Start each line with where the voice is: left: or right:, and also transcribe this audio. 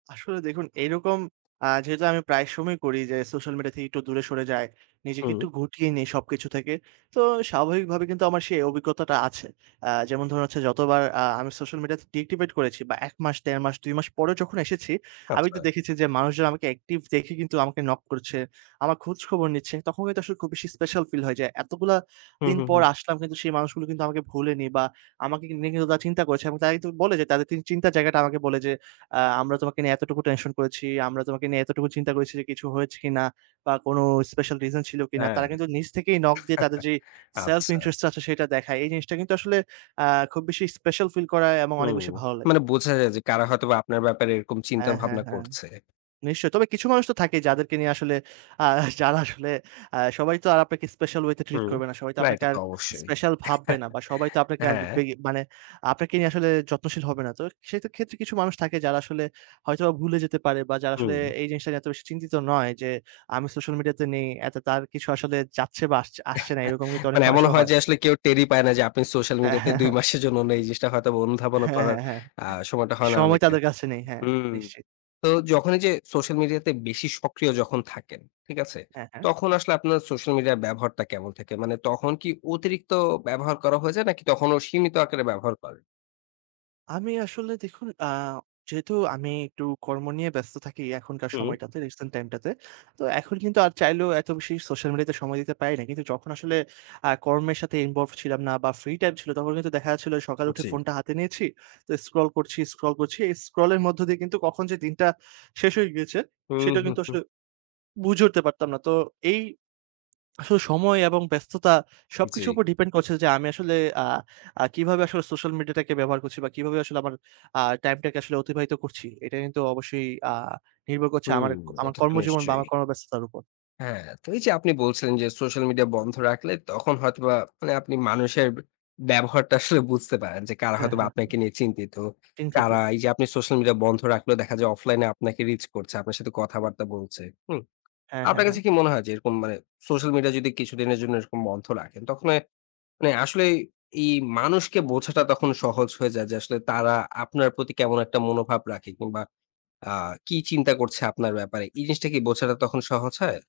right: আসলে দেখুন এইরকম আ যেহেতু আমি প্রায় সময়ই করি যে, সোশ্যাল মিডিয়া থেকে একটু দূরে সরে যাই। নিজেকে
left: হুম।
right: একটু গুটিয়ে নেই সবকিছু থেকে। তো স্বাভাবিকভাবে কিন্তু আমার সেই অভিজ্ঞতাটা আছে। আ যেমন ধরুন, যতবার আ আমি সোশ্যাল মিডিয়া ডিএক্টিভেট করেছি বা ১ মাস, দেড় মাস, ২ মাস পরে যখন এসেছি, আমি তো
left: আচ্ছা।
right: দেখেছি যে, মানুষজন আমাকে অ্যাকটিভ দেখে আমাকে নক করছে। আমার খোঁজ খবর নিচ্ছে, তখন কিন্তু আসলে খুব বেশি স্পেশাল ফিল হয়। এতগুলো
left: হুম,
right: দিন
left: হুম,
right: পর
left: হুম।
right: আসলাম কিন্তু সেই মানুষগুলো কিন্তু আমাকে ভুলেনি বা আমাকে নিয়ে কিন্তু তারা চিন্তা করেছে। তারা বলে যে, তাদের চিন্তার জায়গাটা আমাকে বলে যে, আ "আমরা তোমাকে নিয়ে এতটুকু টেনশন করেছি, আমরা তোমাকে নিয়ে এতটুকু চিন্তা করেছি যে, কিছু হয়েছে কিনা বা কোন স্পেশাল রিজন ছিল কিনা!"
left: হ্যাঁ।
right: তারা কিন্তু নিজ থেকেই নক দিয়ে তাদের যে, সেলফ
left: আচ্ছা।
right: ইন্টারেস্ট টা আছে সেটা দেখায়। এই জিনিসটা কিন্তু আসলে আ খুব বেশি স্পেশাল ফিল করা এবং অনেক
left: হুম,
right: বেশি ভালো লাগে।
left: মানে বোঝা যায় যে, কারা হয়তোবা আপনার ব্যাপারে এরকম চিন্তা
right: হ্যাঁ, হ্যাঁ,
left: ভাবনা
right: হ্যাঁ।
left: করছে।
right: নিশ্চয়ই। তবে কিছু মানুষ তো থাকেই, যাদেরকে নিয়ে আসলে আ যারা আসলে আ সবাই তো আর আপনাকে স্পেশাল ওয়ে তে ট্রিট
left: হুম,
right: করবে না। সবাই তো
left: না এটা
right: আর
left: তো অবশ্যই।
right: স্পেশাল ভাববে না। সবাই তো আপনাকে
left: হ্যাঁ।
right: মানে [unintelligible] আপনাকে নিয়ে আসলে যত্নশীল হবে না, তো সেই ক্ষেত্রে কিছু মানুষ থাকে, যারা আসলে হয়তো ভুলে যেতে পারে, বা যারা আসলে
left: হুম।
right: এই জিনিসটা নিয়ে এত বেশি চিন্তিত নয়, যে, আমি সোশ্যাল মিডিয়া তে নেই, তার কিছু আসলে যাচ্ছে বা আসছে, আসছে না, এরকম কিন্তু অনেক
left: মানে এমনও
right: মানুষও
left: হয়
right: হয়।
left: যে, আসলে কেউ টেরই পায় না যে, আপনি সোশ্যাল
right: আ
left: মিডিয়াতে
right: হ্যাঁ,
left: ২
right: হ্যাঁ।
left: মাসের জন্য নেই। এই জিনিসটা হয়তো অনুধাবনও
right: হ্যাঁ,
left: করার
right: হ্যাঁ, হ্যাঁ,
left: আ সময়টা হয় না
right: সময়
left: অনেকের।
right: তাদের কাছে নেই। হ্যাঁ,
left: হুম।
right: নিশ্চয়।
left: তো যখন এই যে, সোশ্যাল মিডিয়াতে বেশি সক্রিয় যখন থাকেন, ঠিক আছে?
right: হ্যাঁ, হ্যাঁ।
left: তখন আসলে আপনার সোশ্যাল মিডিয়া ব্যবহারটা কেমন থাকে? মানে তখন কি অতিরিক্ত ব্যবহার করা যায়, নাকি তখনও সীমিত আকারে ব্যবহার করেন?
right: আমি আসলে দেখুন আ যেহেতু আমি একটু কর্ম নিয়ে ব্যস্ত থাকি, এখনকার
left: হুম।
right: সময়টাতে রিসেন্ট টাইম টাতে। তো এখন কিন্তু আর চাইলেও এত বেশি সোশ্যাল মিডিয়াতে সময় দিতে পারি না। কিন্তু যখন আসলে আ কর্মের সাথে ইনভলভড ছিলাম না বা ফ্রি টাইম ছিল, তখন কিন্তু দেখা যাচ্ছিল সকালে উঠে
left: জি।
right: ফোনটা হাতে নিয়েছি। তো স্ক্রল করছি, স্ক্রল করছি। এই স্ক্রল এর মধ্য দিয়ে কিন্তু কখন যে, দিনটা শেষ হয়ে গিয়েছে,
left: হুম,
right: সেটা
left: হুম,
right: কিন্তু
left: হুম।
right: আসলে বুঝে উঠতে পারতাম না। তো এই আসলে সময় এবং ব্যস্ততা
left: জি।
right: সবকিছুর উপর ডিপেন্ড করছে যে, আমি আসলে আ আ কিভাবে আসলে সোশ্যাল মিডিয়াটাকে ব্যবহার করছি বা কিভাবে আসলে আমার আ টাইমটাকে আসলে অতিবাহিত করছি। এটা কিন্তু অবশ্যই আ নির্ভর করছে
left: হুম,
right: আমার
left: এটা তো
right: কর্মজীবন বা
left: নিশ্চয়ই।
right: আমার কর্মব্যস্ততার উপর।
left: হ্যাঁ, তো এই যে, আপনি বলছিলেন যে, সোশ্যাল মিডিয়া বন্ধ রাখলে, তখন হয়তোবা আপনি মানুষের ব্যবহারটা আসলে বুঝতে পারেন। যে, কারা
right: হ্যাঁ,
left: হয়তোবা
right: হ্যাঁ।
left: আপনাকে নিয়ে চিন্তিত।
right: চিন্তিত।
left: কারা এই যে, আপনি সোশ্যাল মিডিয়া বন্ধ রাখলেও দেখা যায়, অফলাইনে আপনাকে রিচ করছে, আপনার সাথে কথাবার্তা বলছে। হুম।
right: হ্যাঁ, হ্যাঁ,
left: আপনার কাছে
right: হ্যাঁ।
left: কি মনে হয় যে, এরকম মানে সোশ্যাল মিডিয়া যদি কিছুদিনের জন্য এরকম বন্ধ রাখেন, তখন আসলে এই মানুষকে বোঝাটা তখন সহজ হয়ে যায় যে, আসলে তারা আপনার প্রতি কেমন একটা মনোভাব রাখে, কিংবা আ কি চিন্তা করছে আপনার ব্যাপারে। এই জিনিসটা কি বোঝাটা তখন সহজ হয়?